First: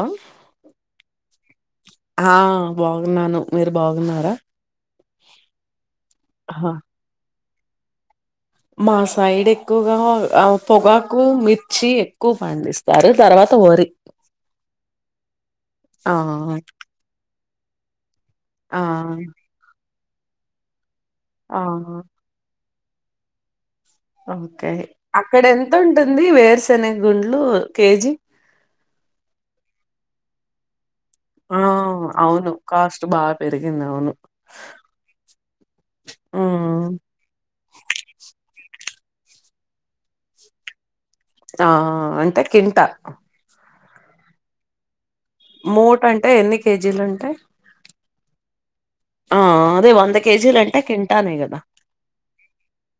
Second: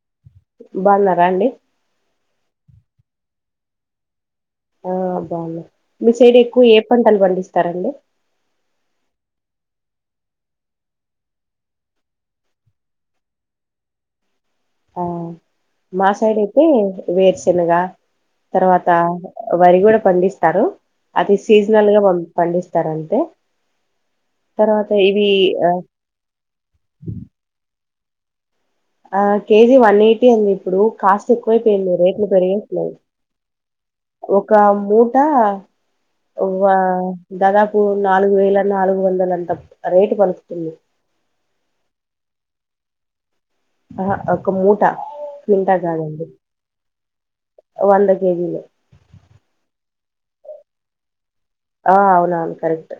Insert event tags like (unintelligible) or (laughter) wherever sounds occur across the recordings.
హ బాగున్నారా అండి ఆ బాగున్నాను మీరు బాగున్నారా ఆ బాగును మీ సైడ్ ఎక్కువ ఆహా ఏ పడాలు పండిస్త తరలే మా సైడ్ ఎక్కువగా ఆ పొగాకు మిర్చి ఎక్కువ పండిస్తారు తర్వాత వరి ఆ మాసైడి అయితి వేర్స్ చిన్నగా ఆ తర్వాత వరి కూడా స్పందిస్తారు అది ఆ సీజనల్ గాం పండిస్తుంది తారంతే ఓకే అక్కడ ఎంత ఉంటుంది వేరుశనిగ గుండ్లు కేజీ ఆ కేజీ వన్ ఎయిటీ అంది ఇప్పుడు కాస్ట్ ఆ ఎక్కువైపోయింది రేట్లు అవును పెరిగేస్తున్నాయి కాస్ట్ బాగా పెరిగింది అవును ఒక మూట ఉమ్ దాదాపు నాలుగు వేల నాలుగు మూడు వందల అంతా రేటు పలుకుతుంది ఆ అంత కింటా ఆ ఒక ఒక మూట క్వింటా మూట కాదండి అంటే ఎన్ని కేజీలుంటా వంద కేజీలు అదే వ కేజీ ంట కెింటానే ఇ ఆ అవునవును కరెక్ట్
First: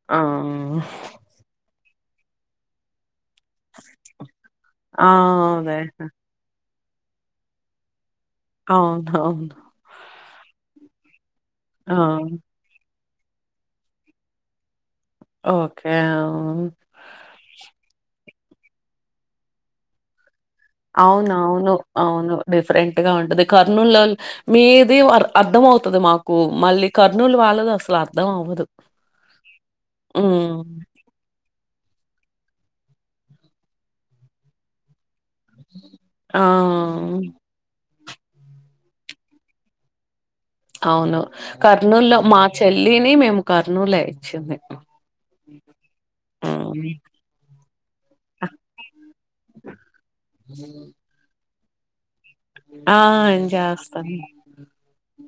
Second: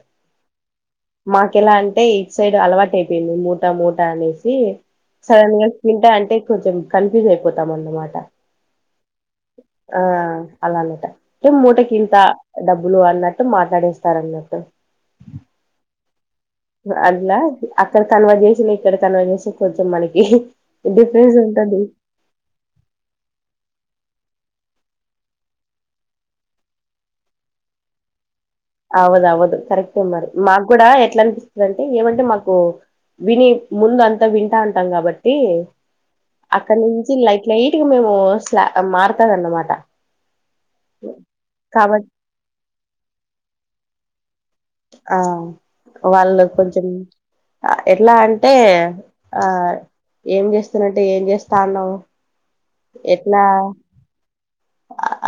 మాకు ఎలా ఈ సైడ్ అలవాటుే ి మూట మూట అనేసి ఆ సడన్ గా అదే తింటా అంటే కొంచెం కన్ఫ్యూజ్ అయిపోతాం అన్నమాట అ ఆ అలా అన్నట మట ఆ చిింత డబ్బు లు అన్నట్టు మాట్లాడేస్తారు అన్నట్టు ఓకే అవును. అల్లా అక్కడ కనుమ చేసిన ఇక్కడ కనుమ చేసి కొంచెం మనకి అవును డిఫరెన్స్ అవును ఉంటది అవును డిఫరెంట్ గా ఉంటది కర్నూలులో మీది అర్థం అవుతుది మాకు మళ్ళీ కర్నూలు వాళ్ళది అసలు అర్ధం అవ్వదు అవుదుఆవదు కరెక్ట్ ఏ మరి మాకు హ్మ్. కూడా ఎట్లా అనిపిస్తుందింటె ఏమంటే మాకు విని ముందు అంతా వింటా అంటాం కాబట్టి ట్టి ఆ! అక్కడ నుంచి లైట్ లైట్ మేము స్లా మారుతాదన్నమాట అవును కర్నూలు లో మా చెల్లిని మేము కర్నూలు ఏ ఇచ్చింది ఆ వాళ్ళు కొంచెం హ్మ్. ఎట్లా అంటే ఆ ఏం చేస్తున్నంటే ఏం చేస్త స్థాండవ్ ఆ ఎంజాస్తాను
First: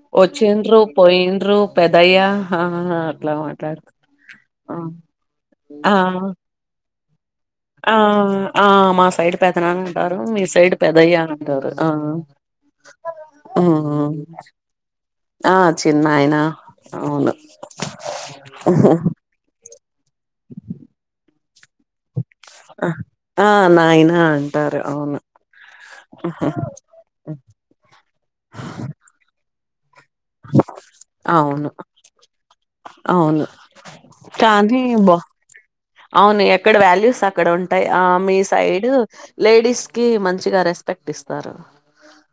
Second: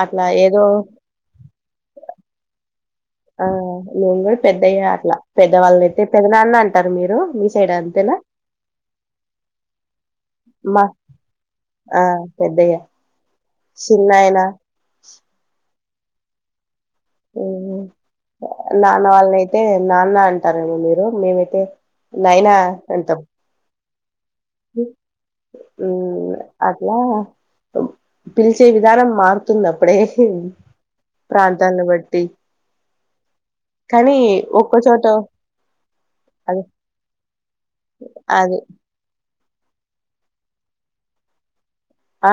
అట్లా ఏదో వచ్చిండ్రు పోయిండ్రు పెద్దాయ్యా ఆ నేను కూడా ఆ! పెద్దయ్యా అట్లా పెద్దవాళ్ళైతే ఆ! పెద్ద నాన్న అంటారు మీరు (unintelligible) ఆ ఆ మా సైడ్ పెదనాన్న అని అంటారు మీ సైడ్ మా పెదయ్య అని అంటారు ఆ చిన్నాయన ఆ చిన్నయన నాన్న వాళ్ళను అయితే నాన్న అంటారేమో మీరు మేమైతే నాయనా అంటాం నాయన ఆ అంటారు అవును ఉ అట్లా పిలిచే విధానం మారుతుంది అప్పు అవును బట్టి అవును కానీ ఒక్కో కానీ చోట బా అవును అది ఎక్కడ వాల్యూస్ అక్కడ ఉంటాయి ఆ మీ అది సైడ్ లేడీస్ కి మంచిగా రెస్పెక్ట్ ఇస్తారు ఆ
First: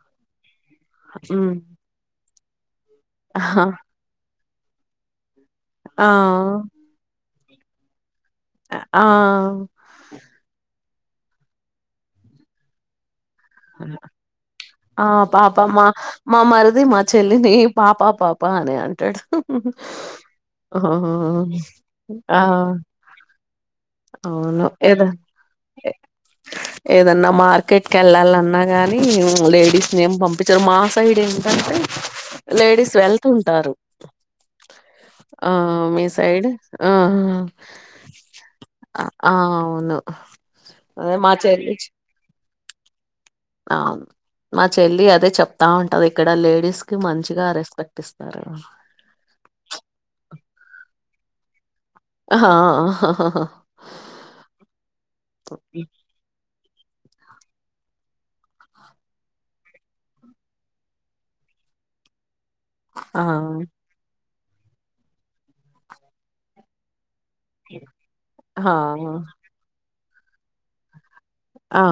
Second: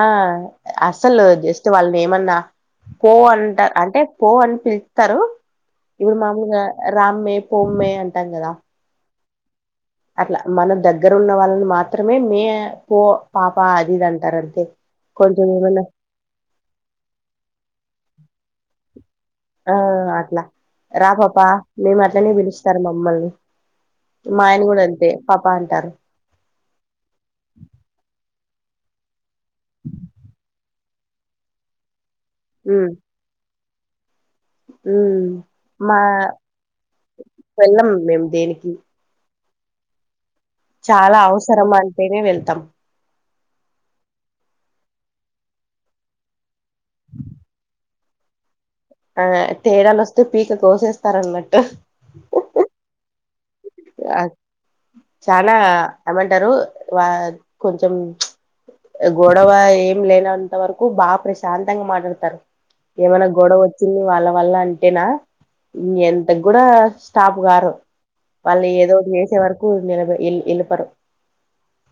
అస్సలు ఉమ్ జస్ట్ వాళ్ళని ఏమన్నా పో అంటా అంటే పో అంట పిలుత్తరు ఆ ఆ ఇప్పుడు మాములుగా రామ్మే పొమ్మే అం అంటం గాదా అ అట్లా మనం దగ్గర దగ్గర ఉన్న వాళ్ళని మాత్రమే మే పో పాప అదిది అంటారు అదే ఆ పాపమ్ మా మా మరిది మా చెల్లిని పాపా పాప పానే అంటాడు ఆ అట్లా ఆ రా పాపా మేము అట్లనే ఆ పిలుస్తారు మమ్మల్ని మా ఆయన అవును కూడా ఏద అంతే పాపా అంటారు ఏదన్నా మార్కెట్కి వెళ్ళాలన్నా అన్నా గాని లేడీస్ ఏం పంపించారు మా సైడ్ ఏంటంటే లేడీస్ వెళ్తుంటారు ఉ ఆ మా మీ సైడ్ ఆ వెళ్ళం మేము దేనికి ఆ అవును అదే చాలా మా అవసరం చెల్లి అంటేనే వెళ్తాం నా చెల్లి అదే చెప్తా ఉంటది ఇక్కడ లేడీస్ కి మంచిగా రెస్పెక్ట్ ఇస్తారు ఆ తేడాలు వస్తే పీక కోసేస్తారన్నట్టు ఆాా చాలా ఏమంటారు వా కొంచెం గొడవ ఏం లేనంత వరకు బాగా ప్రశాంతంగా మాట్లాడతారు ఏమైనా గొడవ వచ్చింది వాళ్ళ వల్ల అంటేనా ఎంత కూడా స్టాబ గారు మళ్ ఏదో చేసే వరకు ఎళపర ఆ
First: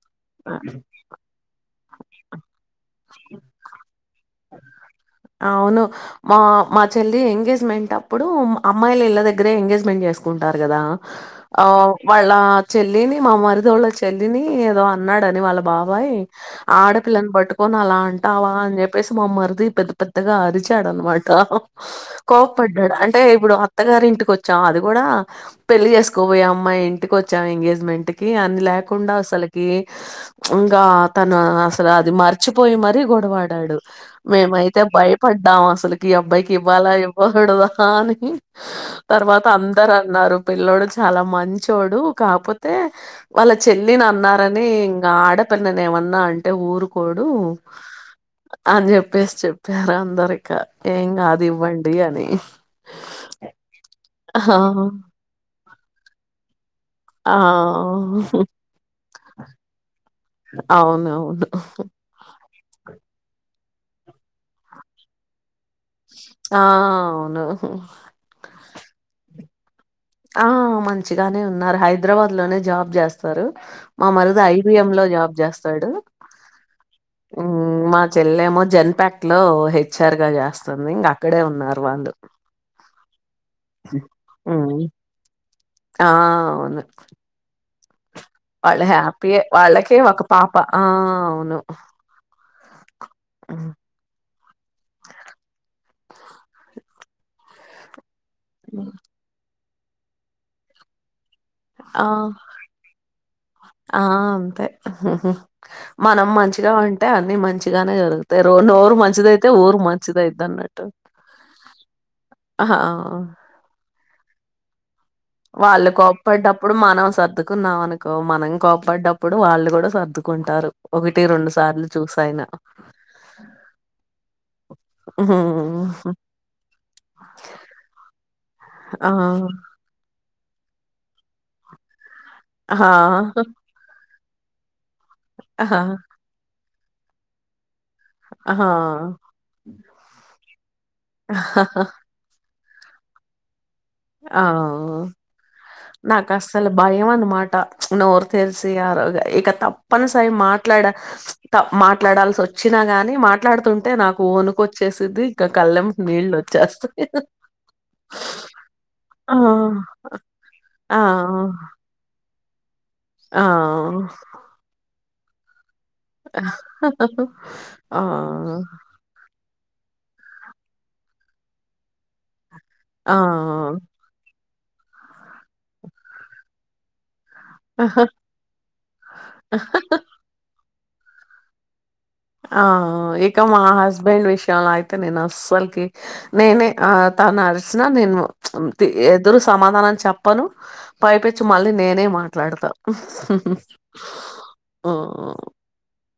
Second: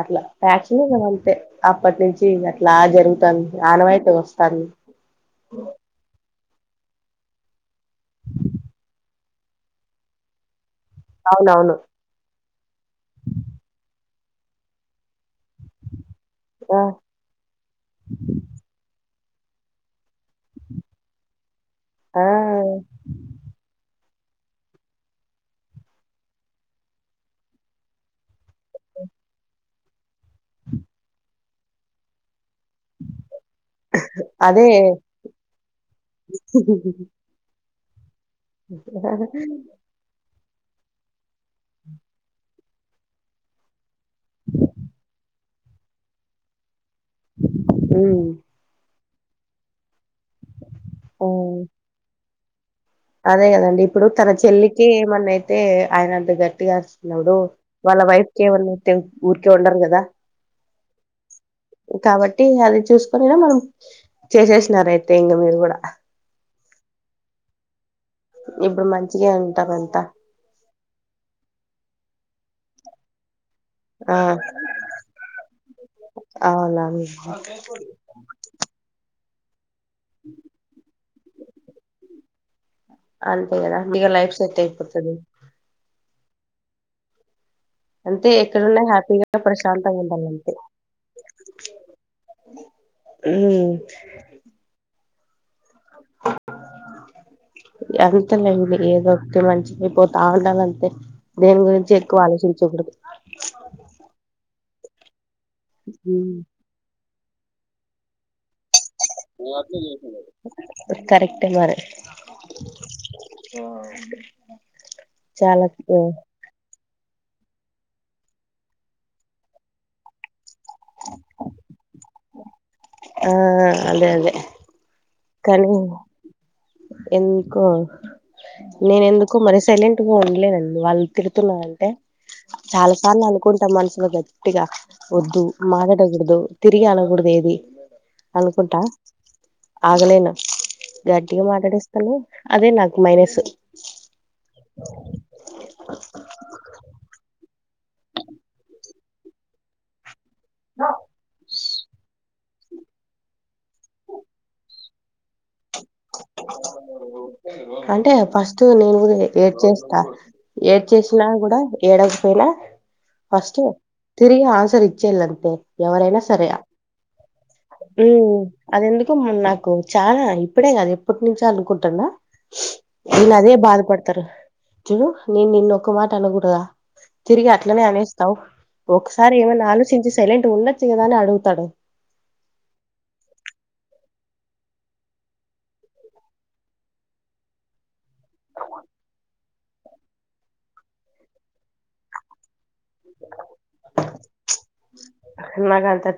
అట్లా ప్యాచనే మ అళ్ంతే అప్పతే నుంచి లా జరుగుతుంది ఆనవాయట స్తారి అవును మా మా చెల్లి ఎంగేజ్మెంట్ అప్పుడు అమ్మాయిలు ఇళ్ళ దగ్గరే ఎంగేజ్మెంట్ చేసుకుంటారు కదా ఆ అవునవును వాళ్ళ చెల్లిని మామారితోళ్ళ చెల్లిని ఏదో అన్నాడని వాళ్ళ బాబాయ్ ఆ ఆడపిల్లని పట్టుకొని అలా అంటావా అని చెప్పేసి మామ్మది ఇ ఇప్పతేగాారి చడను మాటా ఆ కోపపడ్డాడు అంటే ఇప్పుడు అత్తగారి ఇంటికి కొచ్చాం అది గూడా పెళ్లి చేసుకోబోయే అమ్మాయి ఇంటిక వచ్చాం ఎంగేజ్మెంట్ కి అని లేకుండా అసలకి ఇంగా తను అసలు అది మార్ చిపోయి మరీ గొడవాడాడు మేమై అదే తె భయపడ్డాం అసలకి ఈ అబ్బాయికి ఇవ్వాలా ఇవ్వకూడదా కాని తర్వాత అందరు అన్నారు పిల్లోడు చాలా మంచోడు కాపోతే వాళ్ళ చెల్లిని అన్నారని ఇంగా ఆడపిల్లని ఏమన్నా అంటే ఊరు కోడు ఉమ్ అన్ (unintelligible) (unintelligible) అందరికా ఏం గాదు ఆ. ఇవ్వండి అని అదే గదండి ఇప్పుడు తన ఆ! చెల్లికి ఏమన్నా ఐ తే ఆయన అంత గ ట్టిగా ఆ! అరచినవుడు వాళ్ళ వైఫకి ఏమన్నా అయితే ఊరికే ఉండరు గదా అవునవును కాబట్టి అది చూసుకనినా మనం చేసేసినార అయితే ఇంగ మీరు గూడా ఆ అవును ఇప్పుడు మంచిగే ఉంటారం ఆ మంచిగానే ఉన్నారు హైదరాబాద్ లోనే జాబ్ జేస్తారు మా ఆ మరుదు ఐబీఎం లో జాబ్ జేస్తాడు అవునా మా చెల్లెమో జన్పాక్ ట్లో హె చ్చర్గా జేస్తుంది ఇంగా ఇక్కడే ఉన్నారు వాళ్ళు అంతే గదా మిగ లైఫ్ సెట్ హ్మ్. అయిపోతది ఆ అవును అంతే ఎక్కడున్నా వాళ్ళు హ్యాపీగా హ్యాపీయే వాళ్ళకే ప్రశాంతంగా ఒక ఉండాలి అంతే పాప ఆ అవును హ్మ్ (unintelligible) తె మెండ్లి హ్మ్. ఏదొ ఒక మంచి పోతా ఉండల్లంతే దేని గురించి ఆ! ఎక్కువ ఆలోచించకూడదు ఆహా మనం ఉమ్, మంచిగా వంట అంటే అన్నిీ మంచిగానే జరుగుతుంది మంచిదయిద్దన్నట్టు. కరెక్ట్ మర ఆహా! ఆ! (unintelligible) వాళ్ళు కోప్పడటప్పుడు మనం సద్ సర్దుకున్నాం అనుకో మనం కోపాడ్డప్పుడు వాళ్ళు కూడా సర్దుకుంటారు ఒకటి రెండు సార్లు చూసాన ఆ అదే అదే ఆ కానీ ఎందుకో నేన ఎందుకో ఆ! మర సైలెంట్గా ఉండలేన వాళ్ళు తిరుతున్నంటే ఆ! చాలా సార్లు అనుకుంటాం మనుసుులో గట్ టిగా వద్దు ఆహా! మాారాట గడదు తిరిగి అన కూడద ఏది ఆహా! అనుకుంటా ఆగలేను గట్టి గా మా కడస్తాను అదే నాకు మైనస్ ఆ నాకు అసలు భయం అన్నమాట నోరు తెలిసి ఆ ఇక తప్పని సయి మాట్లాడ మాట్లాడాల్సి వచ్చినా గాని మాట్లాడుతుంటే నాకు వనుకొచ్చేసిది అంటే ఫస్ట్ నేను కూడా ఆ! ఏడ్ చేస్తా ఏడ్ ఆ! చేసినా కూడా ఏడకపోయినా ఆ! ఫస్ట్ తిరిగి ఆన్సర్ ఇచ్చే ఇలాంత (inaudible) ఎవరైనా సరే ఆ! అదెందుకు నాకు చాలా ఇప్పుడే కాదదు ఎప్పటి నుంచో అనుకుంటున్నా ఆ! ఇన్ అదే బాధ పడతారు చ నేను నిన్న ఒక్క మాట అనకూడదా తిరిగి అట్లనే ఆ! అనేస్తావు ఒకసారి ఏమన్నా ఆలోచించి సైలెంట్ ఉన్న దానే అడుగుతడు ఆ ఇక మా హస్బెండ్ విషయం అయితే నేను అస్సలుకి నేనే ఆ తను అరిసిన నేను అ ఎదురు సమాధానన్ని చెప్పను పైపచ్చి మళ్ళీ నేనే మాట్లాడతాను ఓ అ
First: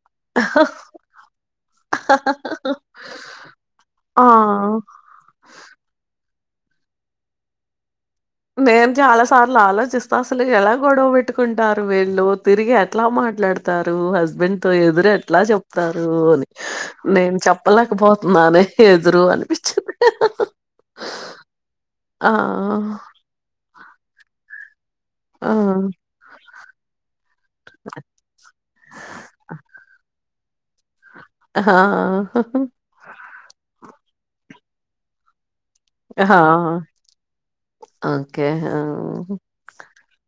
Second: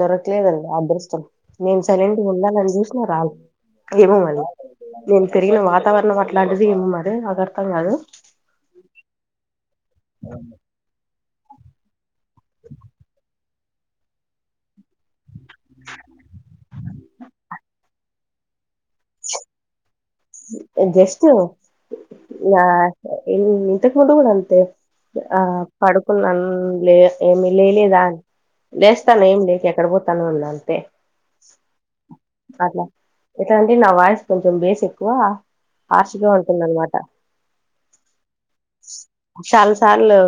దొరకలేదండి అదృష్టం నేను సరెంటి ఉండాలని చూసినా రదు ఏమో ఆ మళీ నేను తరిగిన వాతావరణంట్ ంటిది ఏమ్ మరి అర్తా అదు మేమ్ చాల సార్ ాల చిస్తాసలు ఎ కొడబట్టు పెట్టుకుంటారు వీళ్ళు తిరిగి ఎట్లా మాట్లాడుత చెతారు హస్బెండ్ తో ఎదురు ఎట్లా చెప్తారు అని నేను చెప్పలేకపోతున్నానే హ్రరు అనిపించది గస్ ఆ ఏ ఇంతక్ ముడు కూడాడా అంతే ఆ పడుకులు న పలే ఏమి లేలేదా లేస్తాను ఏమి లేక ఎక్కడ పోతాను ఉన్నాను హా అట్లా ఎట్లా అడి నా వయిస్ కొంచెం బస్ ఎక్కువ ఆశగా ఆ! ఉంటుందనమాట ఓకే. ఆ! చాలాసార్లు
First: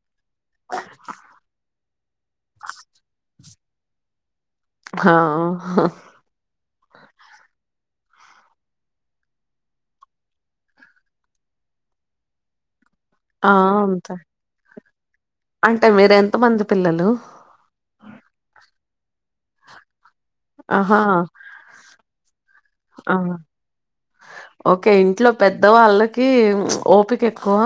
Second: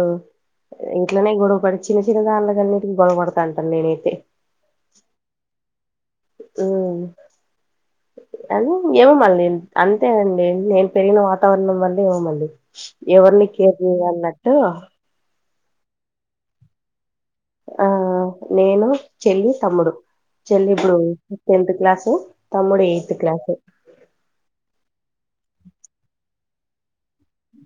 ఇంట్లోనే గొడవ పడి చిన్న చిన్న దాన్లు కన్నిటికి గొడవపడతా అంటను నేనైతే ఆా అది ఏమ మళీ అంతే అండి నేను పెరిగిన వాతావరణం వల్ల ఏమ మళ్ీ ఎవరిని ఆ! కేర్ అంతే. చేయన్నట్టు అంటే మీరు ఎంత మంది పిల్లలు ఆ నేను చెల్లి తమ్ముడు చెల్లి ఇప్పుడు ఆహా! టెన్త్ క్లాసు తమ్ముడు ఆ ఎయిత్ క్లాసు ఓకే ఇంట్లో పెద్ద వాళ్ళకి ఓపిక ఎక్కువ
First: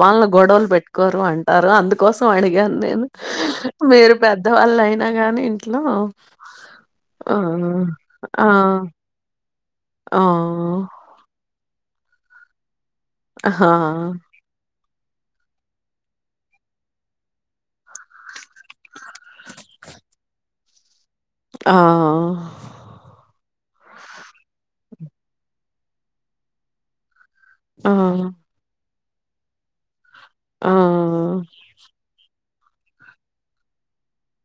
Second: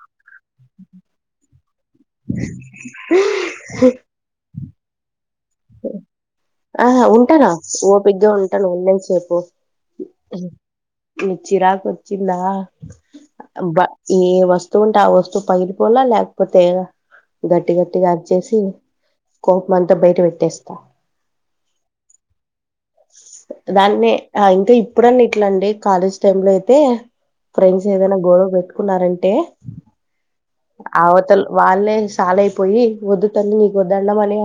బాన్లు గొడవలు పెట్టుకోరు అంటారు అందుకు సవానగా ఉే మరు పద్ద పెద్ద వాళ్ళు అయినా గానీ ఇంట్లో ఆ ఆ! ఉంటార ఓపిగా ఆ! ఉంటాను ఉన్నత సేపు ఆ! ఈ చిరాకు వచ్చిందా ఆహా! బా ఏ వస్తువులు ఆ వస్తువు పగిలిపోలా లేకపోతే గట్టి గట్టిగా అరి చేేసి కోపం అంతా బయట పెట్టేస్తా ఆ దాన్నే ఇంకా ఇప్పుడు అన్నా ఇట్లా అంటే కాలేజ్ టైమ్ లో అయితే ఫ్రెండ్స్ ఆ! ఏదైనా గొడవ పెట్టుకున్నారంటే ంటే ఆ! అవతల వాళ్ళే తాలుయిపోయి వద్దు తల్లి నీకు ఓ దండం అని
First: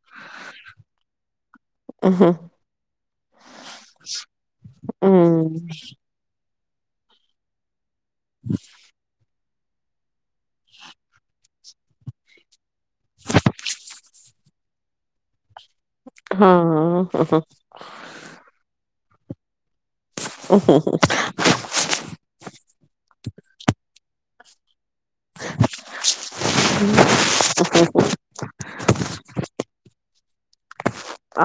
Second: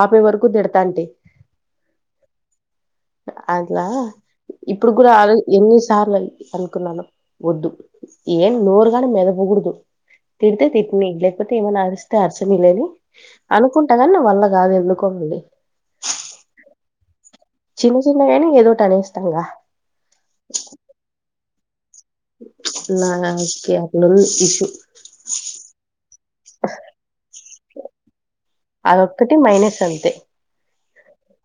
ఆపే వరకు తిడతాంటే హుహు. అట్లా ఇప్పుడు కూడా అ హ్మ్. ఎన్ని సార్లు అనుకున్నాను వద్దు ఏం నూరుగానే మెదప ముగుడుదు తిడితే తిట్ని లేకపోతే ఏమైనా ఆరిస్తే అరస ని లే అని అనుకుంటా గాని నా వాళ్ళ కాదు ఎందుకోండి ఆహ హా చిన్న చిన్నగానీ ఏదోటి అనేస్తంగా ఊహు హు నాకి అట్లుంది పిచ్చి (unintelligible) ఊహు అదొక్కటి మైనస్ అంతే ఆ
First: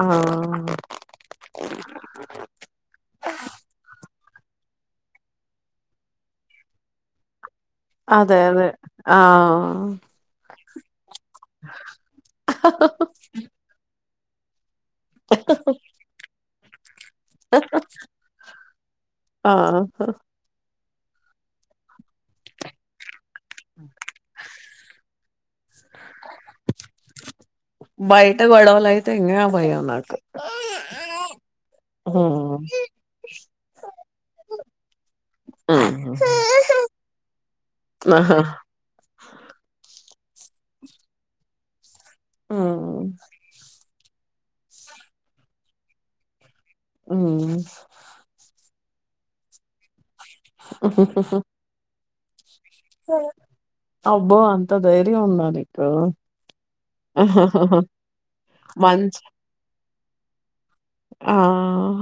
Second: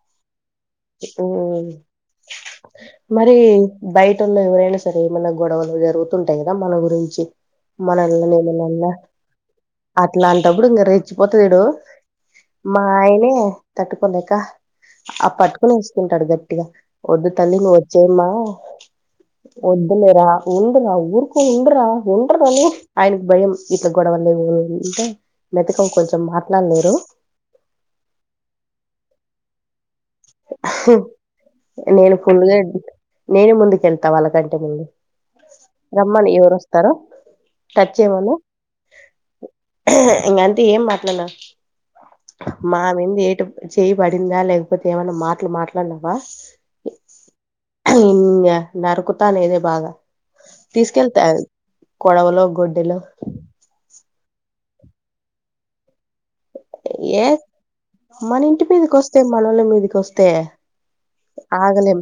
హు మరి బయటలో ఎవరు అయినా సరే ఏమన్నా గొడవలు జరుగుతుంటాయి కదా మన గురించి మనల్ని అదే ఏమన్నా అదే అన్న ఆ గఅట్లా అంటప్పుడు ఇంగా తా చచ్చిపోత చూడు మా ఆయనే తట్టుకు తట్టుకోలేక అప్పట్ ప్పుస్తుకుంటాడు గట్టిగా వద్దు తల్లి నువ్వచ్చేమ్మా ఆ వద్దులే రా ఉండురావు ఊరుకో ఉండ్రా ఉండ్రని ఆయన భయం ఇట్లే గొడవలే ఉంటే మెతకం కొంచెం మాట్లాలేరు బయట గోడవలయితే ఇంగా భయం నాకు నేను ఫుల్గా హ్మ్. నేను ముందుకెల్ తా వాళ్ళ కంటే ముందు హ్మ్. రమ్మను ఎవరు వస్తారో టచ్చైమను ఆహా ఇంకా అంతే ఏం మాట్లాడను హ్మ్. మామింది ఎటు చై బడిందా లేకపోతే ఏమన్నా మాట్లు మాట్లాడినవా అ నరుకుతాను ఇది బాగా ఊహూ హూ తీసుకెళ్తా హూ కొడవలో గుడ్ టేలో అబ్బో అంత ధైర్యం ఉందా నీకు ఏ మన ఇంటి మీదికి వస్తే మంచి మనోళ్ళ మీదికి వొస్ తే ఆ ఆగలేం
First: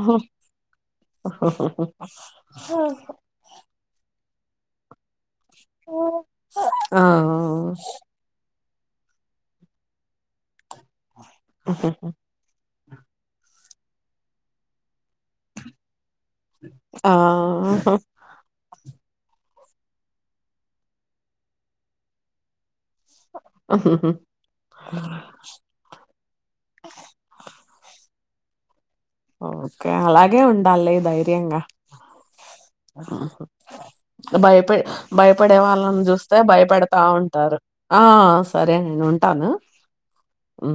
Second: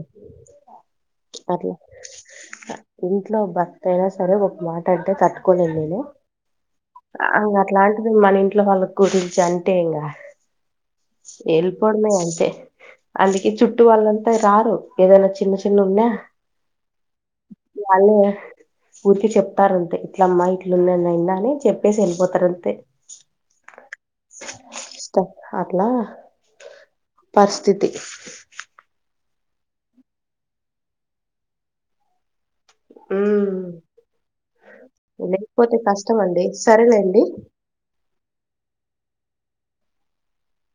అట్లా ఇంట్లో భర్త అయినా సరే ఒక మాటంటే తట్టు కొనిలేను ఆ అ ఇంగ అట్లాంటిది మన ఇంట్లో వాళ్ళకు గూటిలు చంటెంగా ఏళిపోల్లే అంతే అందుకే చుట్టూ వాళ్లంతా రారు ఏదైనా చిన్న చి నిన్నున్నా ఆ ఆహా ఊరికే చెప్తారుంతే ఇట్ల అమ్మాయి ఇట్లుందియిందని చెప్పేసి వెళ్ళిపోతారు అంతే ఇష్టం అట్లా పరిస్థితి ఓకే అలాగే ఉండాలి ధైర్యంగా హ్మ్. భయపె భయపడే లేకపోతే వాళ్ళని కష్టం చూస్తే అండి భయపడతా సరేలేండి ఉంటారు ఆ సరే నేను ఉంటాను. ఉ